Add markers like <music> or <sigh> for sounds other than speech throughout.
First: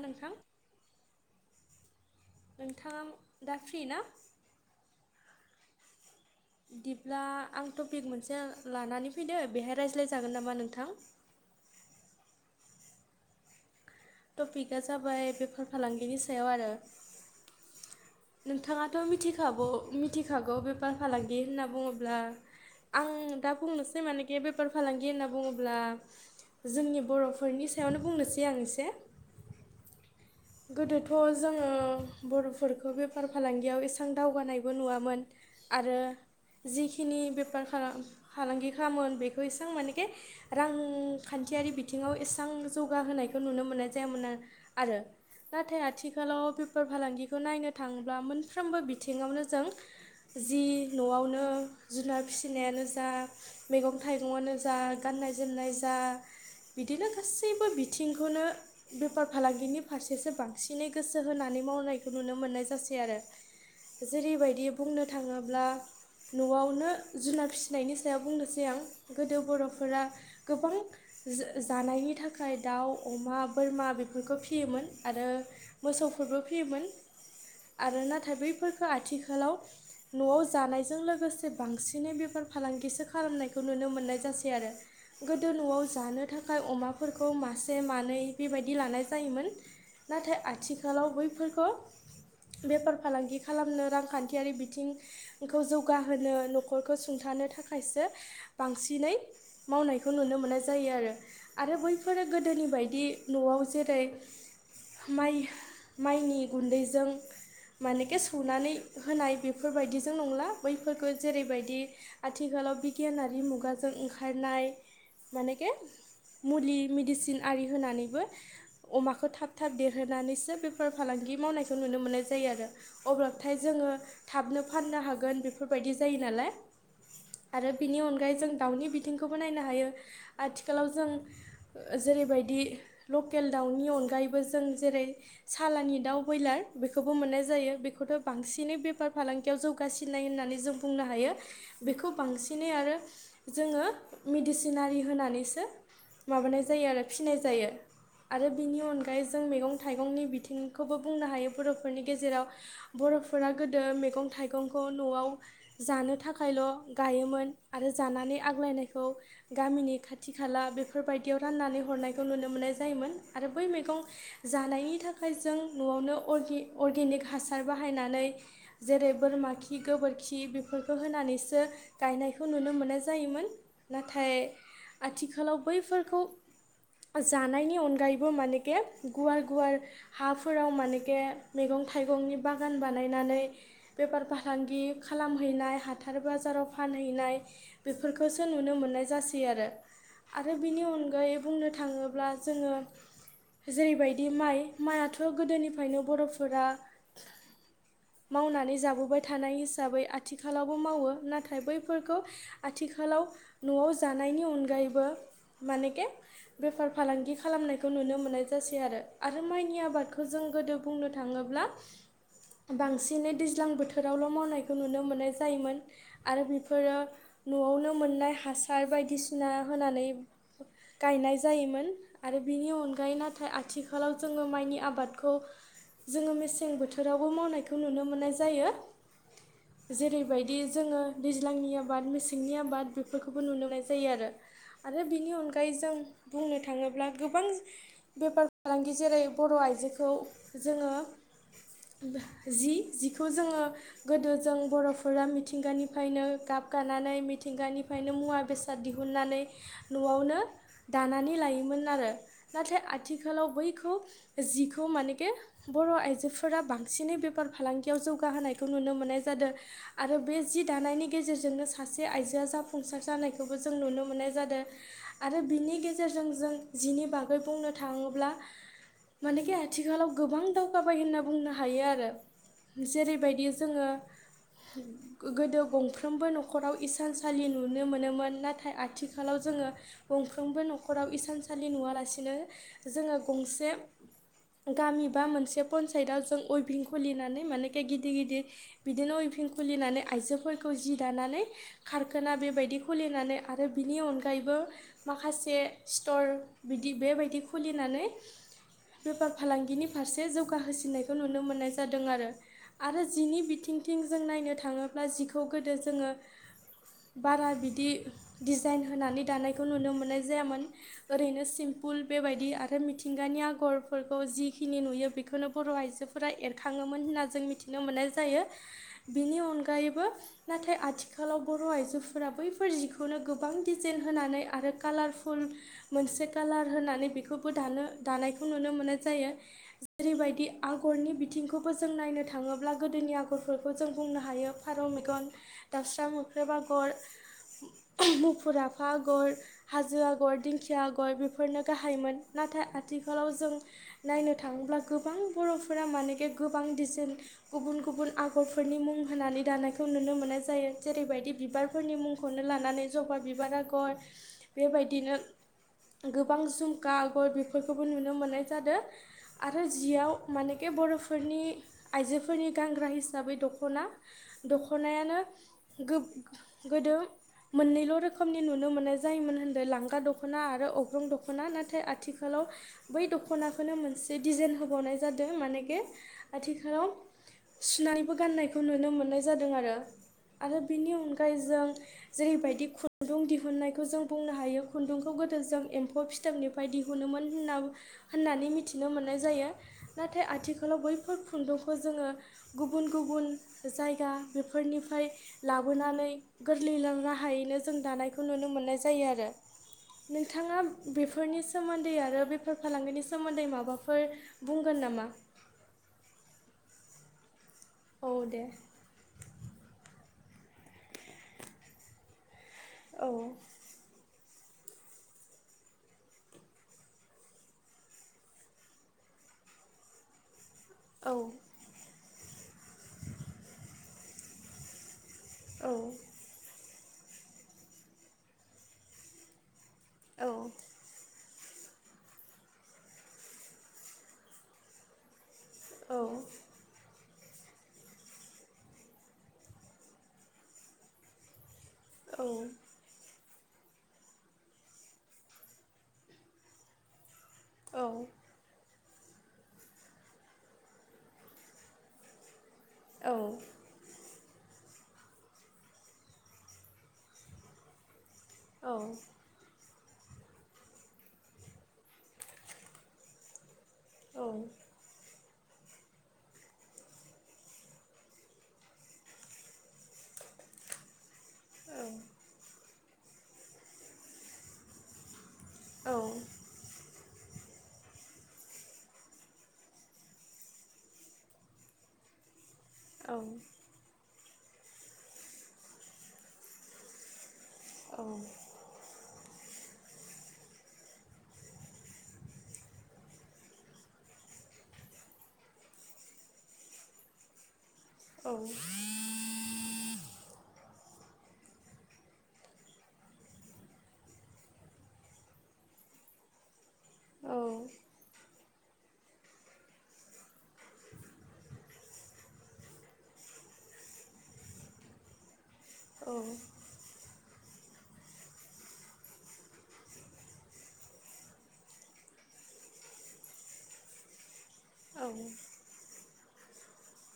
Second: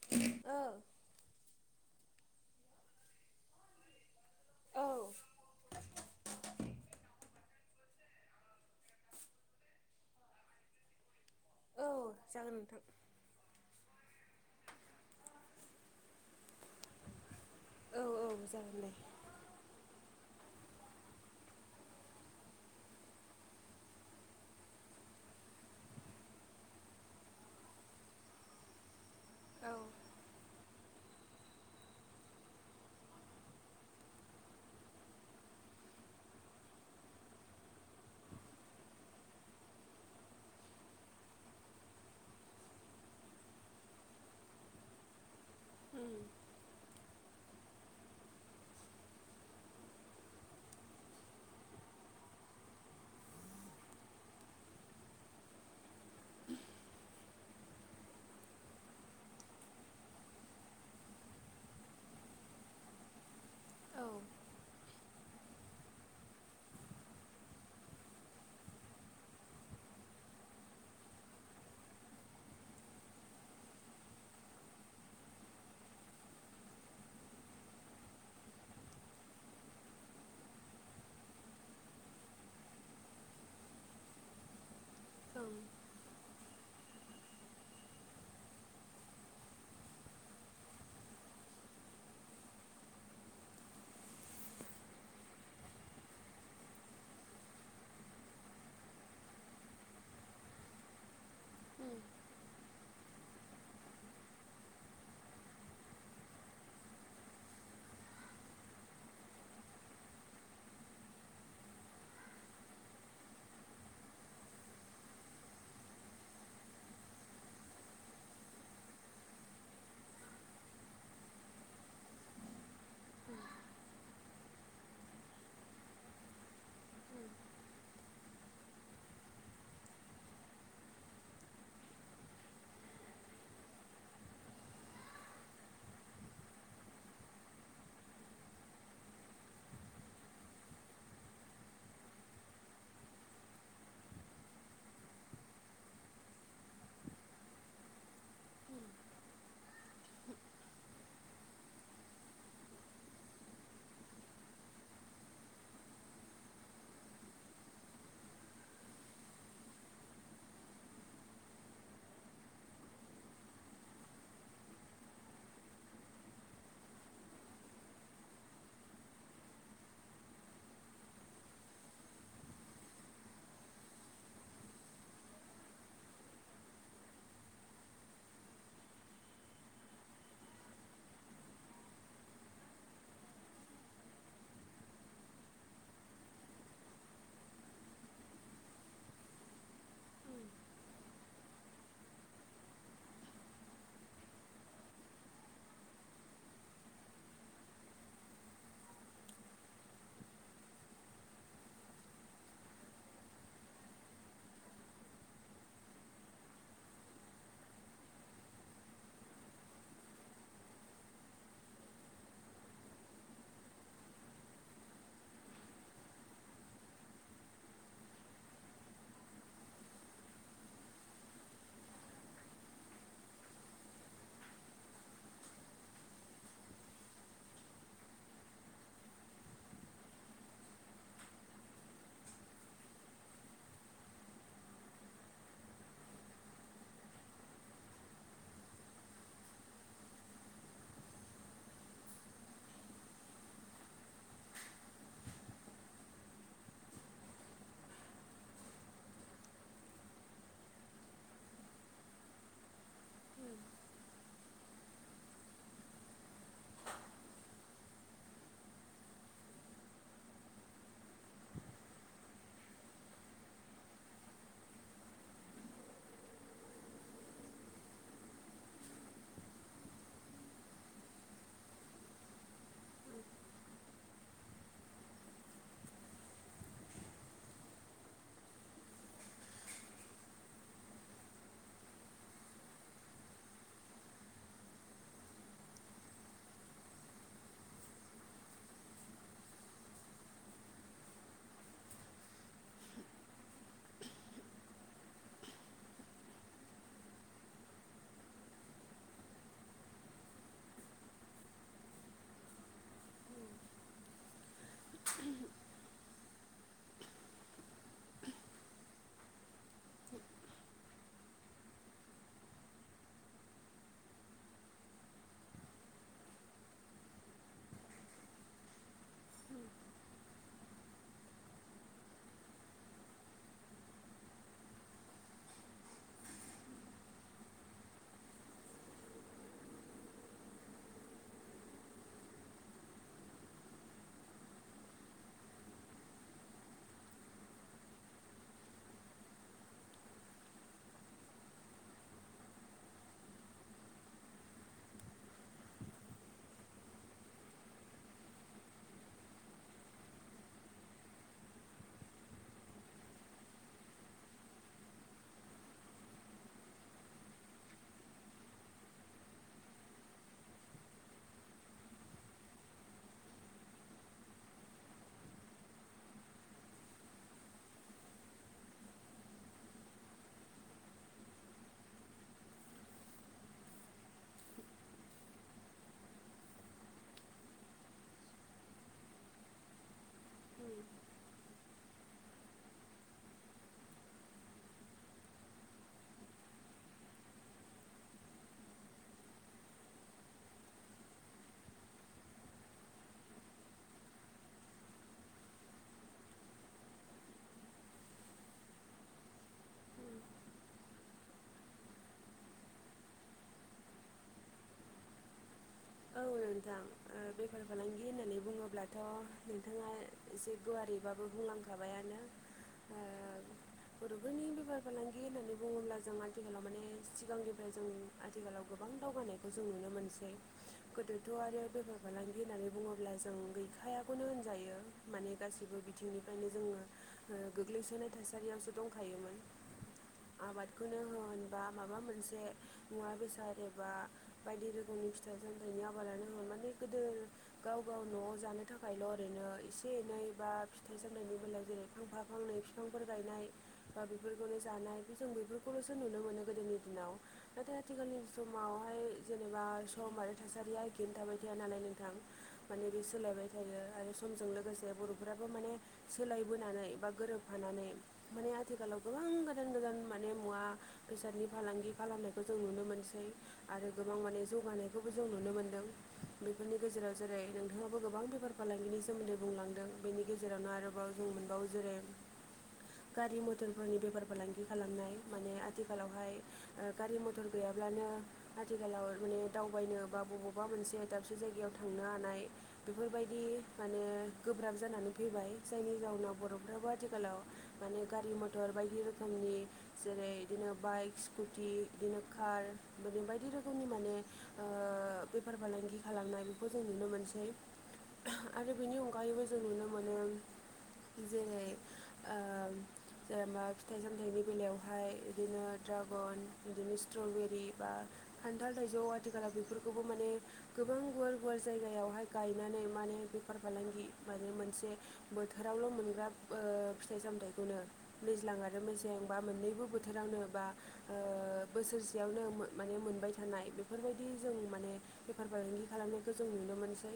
नोंथां ओ- नोंथाङा दा- फ्रि ना? दिब्ला आं टपिक मोनसे लानानै फैनो। बेहाय रायज्लायजागोन नामा नोंथां? औ- जागोन नोंथां। टपिका जाबाय। बेफार फालांगिनि सायाव आरो औ औ जागोन दे नोंथाङाथ' मिथिखागौ मिथि- खागौ बेफार फालांगि होनना बुङोब्ला। आं दा बुंनोसै मानेखि बेफार फालांगि होनना बुङोब्ला। जोंनि बर'फोरनि सायावनो बुंनोसै आं एसे औ- गोदोथ' जोङो बर'फोरखौ बेफार फालांगियाव एसबां दावगानायबो नुवामोन आरो जिखिनि बेफार- फालांगि खामोमोन बेखौ इसां मानेके रांखा न्थियारि बिथिङाव एसबां जौगाहोनायखौ नुनो मोननाय जायामोन आरो नाथाय उम आथिखालाव बेफार फालांगिखौ नायनो थाङोब्ला मोनफ्रोमबो बिथिङावनो जों जि न'वावनो जुनार फिसिनायानो जा मैगं थाइगंयानो जा गान नाय जोमनाय जा बिदिनो गासैबो बिथिंखौनो बेफार फालांगिनि फारसेसो बांसिनै गोसो होनानै मावनायखौ नुनो मोननाय जासै आरो औ ओं जेरैबायदि बुंनो थाङोब्ला न'वावनो जुनार फिसिनायनि सायाव बुंनोसै आं गोदो बर'फोरा गोबां जा- जानायनि थाखाय दाउ, अमा, बोरमा बेफोरखौ फियोमोन आरो मोसौफोरबो फियोमोन आरो नाथाय बैफोरफोरखौ आथिखालाव न'वाव जानायजों लोगोसे बांसिनै बेफार फालांगिसो खालामनायखौ नुनो मोननाय जासै आरो गोदो उम न'वाव जानो थाखाय अमाफोरखौ मासे मानै बेबायदि लानाय जायोमोन नाथाय आथिखालाव बैफोरखौ बेफार फालांगि खालामनो रांखान्थियारि बिथिंखौ जौगाहोनो नखरखौ सुंथा नो थाखायसो बांसिनै मावनायखौ नुनो मोननाय जायो आरो आरो उम बैफोरो गोदोनि बायदि न'वाव जेरै माइ माइनि गुन्दैजों मानेखो सौनानै होनाय बेफोरबायदिजों नंला बैफोरखौ जेरैबायदि आथिखा लाव बिगियानारि मुगाजों ओंखारनाय मानेके मुलि मेडिसिन आरि होनानैबो अमाखौ थाब थाब देरहोनानैसो बेफोर फालांगि मावनायखौ नुनो मोननाय जायो आरो अब्लाथाय जों ओ थाबनो फाननो हागोन बेफोरबायदि जायो नालाय आरो बिनि अनगायै जों दाउनि बिथिंखौबो नायनो हायो आथिखालाव जों जेरैबायदि लकेल दाउनि अनगायैबो जों जेरै सालानि दाउ बयलार बेखौबो मोननाय जायो बेखौथ' बांसि सिनै बेफार फालांगियाव जौगासिननाय होननानै जों बुंनो हायो बेखौ बांसिनै आरो जोङो मेडिसिनारि होनानैसो माबानाय जायो आरो फिसिनाय जायो आरो बिनि अनगायै जों मैगं थाइगंनि बिथिंखौबो बुंनो हायो बरफोरनि गेजेराव बर' फोरा गोदो मैगं थाइगंखौ न'वाव जानो थाखायल' गायोमोन आरो जाना नै आग्लायनायखौ गामिनि खाथि खाला बेफोरबायदियाव राननानै हरनायखौ नुनो मोननाय जायोमोन। आरो बै मैगं जानायनि थाखाय जों न'वावनो अर्गि अर्गेनिक हासार बाहायनानै जेरै बोरमा खि गोबोरखि बेफोरखौ होनानैसो गायनायखौ नुनो मोननाय जायो मोन नाथाय आथिखालाव बैफोरखौ जानायनि अनगायै बो मानेके गुवार गुवार हाफोराव मानेेखे मैगं थाइगंनि बागान बानाय नानै बेफार फालांगि खालामहैनाय हाथार बाजाराव फाहैनाय बि खौसो नुनो मोननाय जासै आरो उम आरो बिनि अनगायै बुंनो थाङोब्ला जोङो जेरैबायदि माइ माइआथ गोदोनिफायनो बर'फोरा मावनानै जाबोबाय थानाय हिसाबै आथिखालावबो मावो नाथाय बैफोरखौ आथि खालाव न'वाव जानायनि अनगायैबो मानेके बेफार फालांगि खालामनाय खौ नुनो मोननाय जासै आरो माइनि आबादखौ जों गोदो बुंनो थाङोब्ला बांसिनै दैज्लां बोथोरावल' मावनायखौ नुनो मोननाय जायोमोन आरो बेफोरो नवावनो मोननाय हासार बायदिसिना होनानै गायनाय जायोमोन आरो बिनि अनगायै नाथाय आथिखालाव जोङो माइनि आबादखौ जोङो मेसें बोथोरावबो मावनायखौ नुनो मोननाय जायो। जेरैबायदि जोङो दैज्लांनि आबाद मेसेंनि आबाद बेफोरखौबो नुनो मोननाय जायो आरो आरो बिनि अनगायै जों बुंनो थाङोब्ला गोबां बेफार फालांगि जेरै बर' आइजोखौ जोङो जि-जिखौ जोङो गोदो जों बर'फोरा मिथिंगानिफायनो गाब गानानै मिथिंगानिफायनो मुवा बेसाद दिहुननानै न'आवनो दानानै लायो मोन आरो। नाथाय उम आथिखालाव बैखौ जिखौ मानेखे बर' आइजोफोरा बांसिनै बेफार फालांगियाव जौगाहोनायखौ नुनो मोननाय जादों आरो बे जि दानायनि गेजेरजोंनो सासे आ आइजोआ जाफुंसार जानायखौबो जों नुनो मोननाय जादो। आरो बिनि गेजेरजों जों जिनि बागै बुंनो थाङोब्ला मानेखे आथिखालाव गोबां दावगाबाय होनना बुंनो हायो आरो। जेरैबायदि जोङो गो-गोदो गंफ्रोमबो नखराव इसानसालि नुनो मोनोमोन। नाथाय आथिखालाव जोङो गंफ्रामबो नखराव इसानसालि नुवालासिनो जोङो गंसे गामि बा मोनसे पन्सायतआव जों उइभिं खुलिनानै मानेखे गिदिर गिदिर बिदिनो उइभिं खुलिनानै आइजोफोरखौ जि दानानै खारखाना बेबायदि खुलिनानै आरो बिनि अनगायै बो माखासे स्टर बिदि बेबायदि खुलिनानै बेफार फालांगिनि फारसे जौगाहोसिननायखौ नुनो मोननाय जादों आरो। आरो जिनि बिथिंथिं जों नायनो थाङोब्ला जिखौ गोदो जोङो बारा बिदि डिजाइन होनानै दानायखौ नुनो मोननाय जायामोन। ओरैनो सिम्पुल बेबायदि आरो मिथिंगानि आगरफोरखौ जिखिनि नुयो बेखौनो बर' आइजो फोरा एरखाङोमोन होनना जों मिथिनो मोननाय जायो। बिनि उम अनगायैबो, नाथाय आथि खालाव बर' आइजोफोरा बैफोर जिखौनो गोबां दिडिजेन होनानै आरो कालारफुल मोनसे कालार होनानै बेखौबो दानो दानायखौ नुनो मोननाय जायो। जेरैबायदि आगर फोरनि बिथिंखौबो जों नायनो थाङोब्ला गोदोनि आगरफोरखौ जों बुंनो हायो फारौ मेगन, दाउस सा मोख्रेब आगर, मुफुर आफा आगर, हाजो आगर, दिंखि या आगर बेफोरनो गाहायमोन। नाथाय आथिखालाव जों नायनो थाङोब्ला गोबां बर' फोर फोरा मानेखे गोबां डिजेन गुबुन गुबुन आगरफोरनि मुं होनानै दानायखौ नुनो मोननाय जायो। जेरैबायदि बिबारफोरनि मुंखौनो लानानै जबा बिबार आगर बेबायदिनो गोबां झुमखा आगर बेफोरखौबो नुनो मोननाय जादो। आरो जियाव मानखि बर' फोरनि आइजोफोरनि गानग्रा हिसाबै दख'ना दख'नायानो गोदो मोननैल' रोखोमनि नुनो मोननाय जायोमोन होनदो लांगा दख ख'ना आरो अग्रं दख'ना। नाथाय आथिखालाव बै दख'नाखौनो मोनसे डिजेन होबावनाय जादो। मानेखे आथिखालाव सुनानैबो गाननायखौ नुनो मोननाय जादों आरो। आरो बेनि अनगायै जों जेरैबायदि खुन्दुं दिहुननायखौ जों बुंनो हायो खुन्दुं खौ गोदो जों एम्फौ फिथोबनिफ्राय दिहुनोमोनना होननानै मिथिनो मोननाय जायो। ना थाय आथिखालाव बैफोर खुन्दुंखौ जोङो गुबुन गुबुन जायगा बेफोरनिफ्राय लाबोनानै गोरलैलों राहायैनो जों दानायखौ नुनो मोननाय जायो आरो। उम नोंथाङा बेफोरनि सोमोन्दै आरो बेफार फालांगिनि सोमोन्दै माबाफोर बुंगोन नामा? औ नोंथां ओ बेफार फालांगि औ होननानै दे बुङोब्लाथ' नोंथाङा एसे गुवारैबाबो बुंलांखाबायानो। ओ औ बर'फोरनि बेफार फालांगि होननानै बुङोब्ला जों आथिखालाव माने सिगांनिफ्राय जों आथिखालाव गोबां दावगानायखौ जों नुनो नुनो मोनसै। औ गोदोथ' आरो बेफार फालांगि होननानै बुङोब्ला जों गैखायाखौनो होनजायो। माने गासैबो बिथिंनिफ्रायनो जोङो ओ गोग्लैसोनाय थासारियावसो दंखायोमोन। आबादखौनो होन बा माबा मोनसे मुवा बेसाद एबा बायदि रोखोमनि फिथाइ सामथाइनि औ। आबादानो होन माने गोदोर गाव गाव न'आव जानो थाखायल' ओरैनो एसे एनै बा फिथाइ सामथायनि बेलायाव जेरै फांफा फांनै बिफांफोर गायनाय बा बेफोरखौनो जानाय जों बेफोरखौल'सो नुनो मोनो गोदोनि दिनाव। नाथाय आथिखालनि समावहाय जेनेबा सम आरो थासारिया गिनो थाबाय थाया नालाय नोंथां माने बे सोलायबाय थायो आरो समजों लोगोसे बर'फोराबो माने सोलायबोनानै बा गोरोबफानानै माने आथिखालाव गोबां गोजान गोदान माने मुवा बेसादनि फालांगि खालामनायखौ जों नुनो मोनसै। आरो गोबां माने जौगानायखौबो जों नुनो मोनदों। बेफोरनि गेजेराव जेरै नोंथाङाबो गोबां बेफार फालांगिनि सोमोन्दै बुंलांदों बेनि गेजेरावनो आरोबाव जों आं मोनबावो जेरै गारि मथरफोरनि बेफार फालांगि खालामनाय। माने आथिखालावहाय ओ गारि मथर गैयाब्लानो आथिखालाव माने दावबायनो बा बबावबा मोनसे दाबसे जायगायाव थांनो हानाय बेफोरबायदि माने गोब्राब जानानै फैबाय जायनि जाउनाव बर'फ्राबो आथिखालाव। माने गारि मथर बायदि रोखोमनि जेरै बिदिनो बाइक स्कुटि बिदिनो कार बिदिनो बायदि रोखोमनि माने ओ बेफार फालांगि खालामनाय बेखौ जों नुनो मोनसै। आरो बेनि अनगायैबो जों नुनो मोनो। <unintelligible> जेरै ओ जेनेबा फिथाइ सामथाइनि बेलायावहाय बिदिनो द्राग न बिदिनो स्ट्रबेरि बा खान्थाल थाइजौ। आथिखालाव बेफोरखौबो माने गोबां गुवार गुवार जायगायावहाय गायनानै माने बेफार फालांगि माने मोनसे बोथोरावल' मोनग्रा ओ फिथाइ सामथाइखौनो दैज्लां आरो मोसे बा मोननैबो बोथोरावनो बा ओ बोसोर सेयावनो माने मोनबाय थानाय बे बेफोरबायदि जों माने बेफार फालांगि खालामनायखौ जों नुनो मोनसै।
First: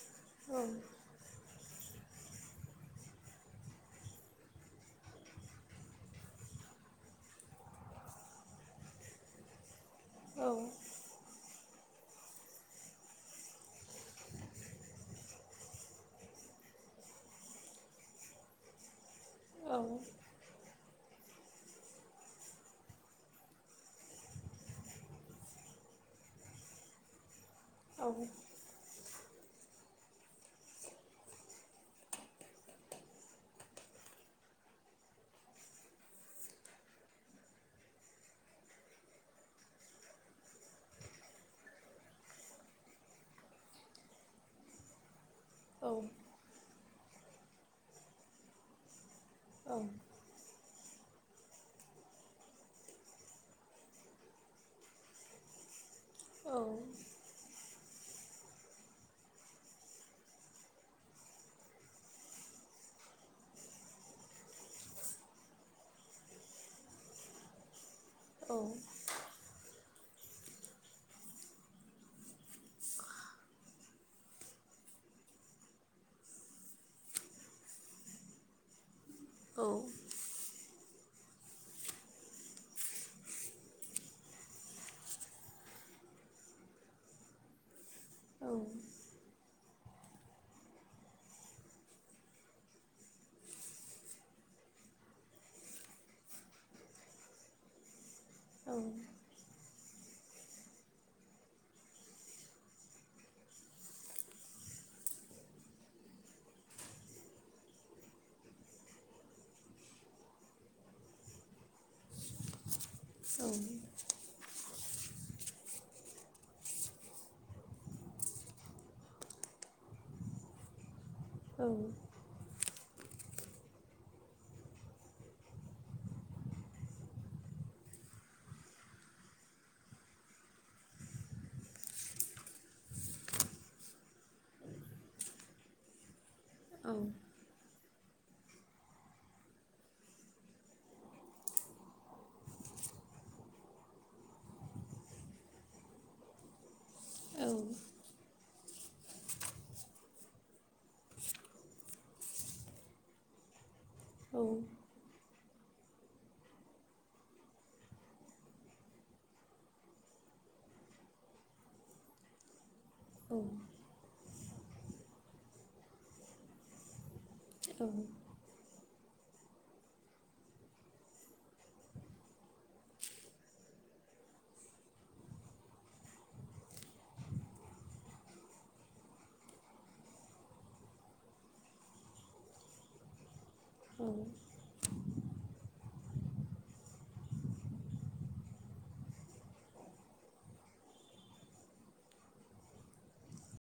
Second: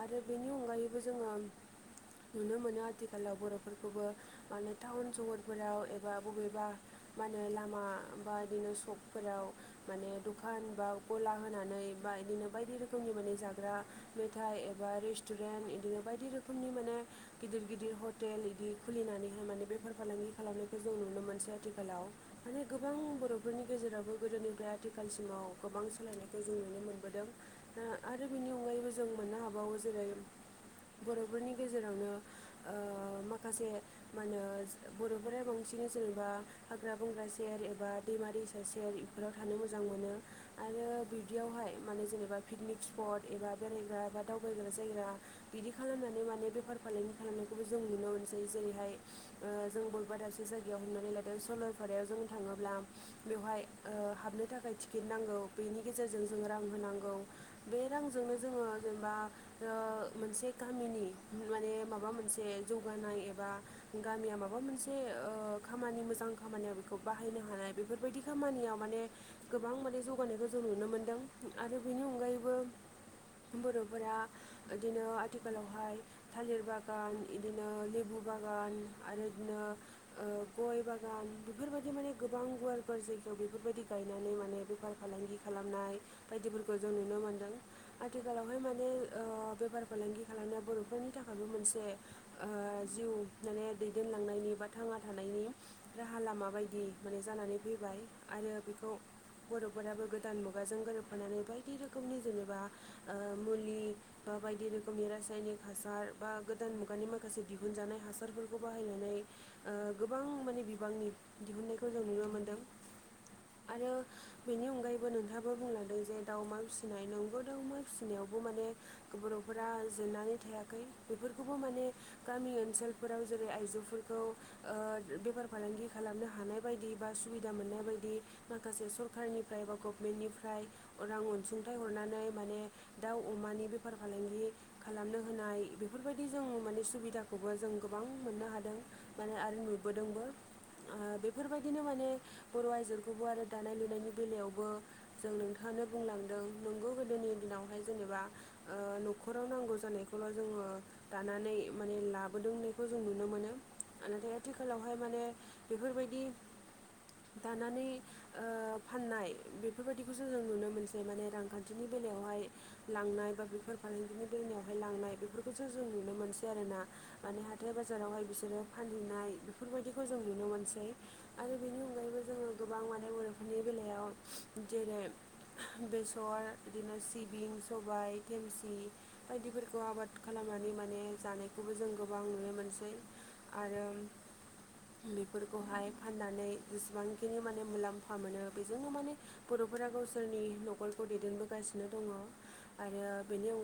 आरो बेनि अनगायैबो जोङो <unintelligible> नुनो मोनो आथिखालाव बर'फोरखौबो माने टाउन सहरफोराव एबा बबेबा मा मा होनो लामा बा बिदिनो सखफोराव माने दखान बा ग ला होनानै बा बिदिनो बायदि रोखोमनि माने जाग्रा मेथाइ एबा रेस्तुरेन्ट इदिनो बायदि‌। बायदि रोखोमनि माने गिदिर गिदिर हटेल बिदि खुलिनानैहाय माने बेफार फालांगि खालामनाय खौ जों नुनो मोनसै आथिखालाव माने गोबां बर'फोरनि गेजेरावबो गोदोनिफ्राय आथिखालसिमाव गोबां सोलायनायखौ जों नुनो मोनबोदों ओ आरो बेनि अनगायैबो जों मोननो हाबावो जेरै बर'फोरनि गेजेरावनो ओ माखासे मा होनो बर'फोरा बांसिन जेनेबा हाग्रा बंग्रा सेर एबा दैमारि दैसा सेर इफोराव थानो मोजां मोनो। आरो बिदियावहाय माने जेनेबा पिकनिक स्पट एबा बेरायग्रा बा दावबायग्रा जायगा बिदि खालामनानै माने बेफार फालांगि खालामनायखौबो जों नुनो मोनसै जेरैहाय ओ जों बबेबा दाबसे जाय गायाव हमनानै लादों सलरपारायाव जों थाङोब्ला बेवहाय ओ हाबनो थाखाय टिकेट नांगौ। बेनि गेजेरजों जों रां होनांगौ। बे रांजोंनो जोङो जेनेबा ओ मोनसे गामिनि माने माबा मोनसे जौगानाय एबा गामिया माबा मोनसे ओ खामानि मोजां खामानियाव बेखौ बाहायनो हानाय। बेफोरबायदि खामानियाव माने गोबां माने जौ गानायखौ जों नुनो मोन्दों आरो बेनि अनगायैबो बर'फोरा इदिनो आथिखालावहाय थालिर बागान इदिनो लेबु बागान आरो बिदिनो ओ गय बागान गान बेफोरबायदि माने गोबां गुवार गुवार जायगायाव बेफोरबायाददि गायनानै माने बेफार फालांगि खालामनाय बायदिफोरखौ जों नुनो मोनदों आथिखालावहाय माने ओ बेफार फालांगि खालामनायाव बर'फोरनि थाखायबो मोनसे ओ जिउ माने दैदेनलांनायनि बा थांना थानायनि राहा लामा बायदि माने जानानै फैबाय आरो बेखौ बर' फोराबो गोदान मुगाजों गोरोबफानानै बायदि रोखोमनि जेनेबा ओ मुलि बा बायदि रोखोमनि रासायनिक हासार बा गोदान मुगानि माखासे दिहुनजानाय हासारफोरखौ बाहायनानै ओ गोबां माने बिबांनि दिहुननायखौ जों नुनो मोनदों <inaudible> नोंथांआबो बुंलादों जे दाउमा फिसिनाय नोंगौ दाउमा फिसिनायावबो माने बर'फोरा जेन नानै थायाखै बेफोरखौबो माने गामि ओनसोल फोराव जेरै आइजोफोरखौ ओ बेफार फालांगि खालामनो हानाय बायदि बा सुबिदा मोननाय बायदि माखासे सर खारनिफ्राय बा गभमेन्टनिफ्राय रां अनसुंथाइ हरनानै माने दाउ अमानि बेफार फालां गि खालामनो होनाय बेफोरबायदि जों माने सुबिदाखौबो जों गोबां मोननो हादों माने आरो नुबोदोंबो ओ बेफोरबायदिनो माने बर' आइजोखौबो आरो दानाय-लुनायनि बेलायावबो जों नोंथाङानो बुंलांदों नोंगौ गोदोनि दिनावहाय जेनेबा ओ <inaudible> न'खराव नांगौ जानायखौल' जोङो दानानै माने लाबोदोंनायखौ जों नुनो मोनो नाथाय आथिखालावहाय माने बेफोरबायदि दानानै ओ फाननाय बेफोरबायदिखौसो जों नुनो मोनसै माने रांखान्थिनि बेलायावहाय लांनाय बा बेफोर फालांगिनि दैमायावहाय लांनाय बेफोरखौसो जों नुनो मोनसै आरो ना माने हाथाय-बाजारावहाय बिसोरो फान नाय बेफोरबायदिखौ जों नुनो मोनसै आरो बेनि अनगायैबो जोङो गोबां माने नि बेलायाव दिनै बेसर बिदिनो सिबिं, सबाय, थेमसि बायदिफोरखौ आबाद खालाम नानै माने जानायखौबो जों गोबां नुनो मोनसै आरो औ बेफोरखौहाय फाननानै जेसेबांखिनि माने मुलाम फा मोनो बेजोंनो माने बर'फोरा गावसोरनि नख'रखौ दैदेनबोगासिनो दङ आरो ओ बेनि अ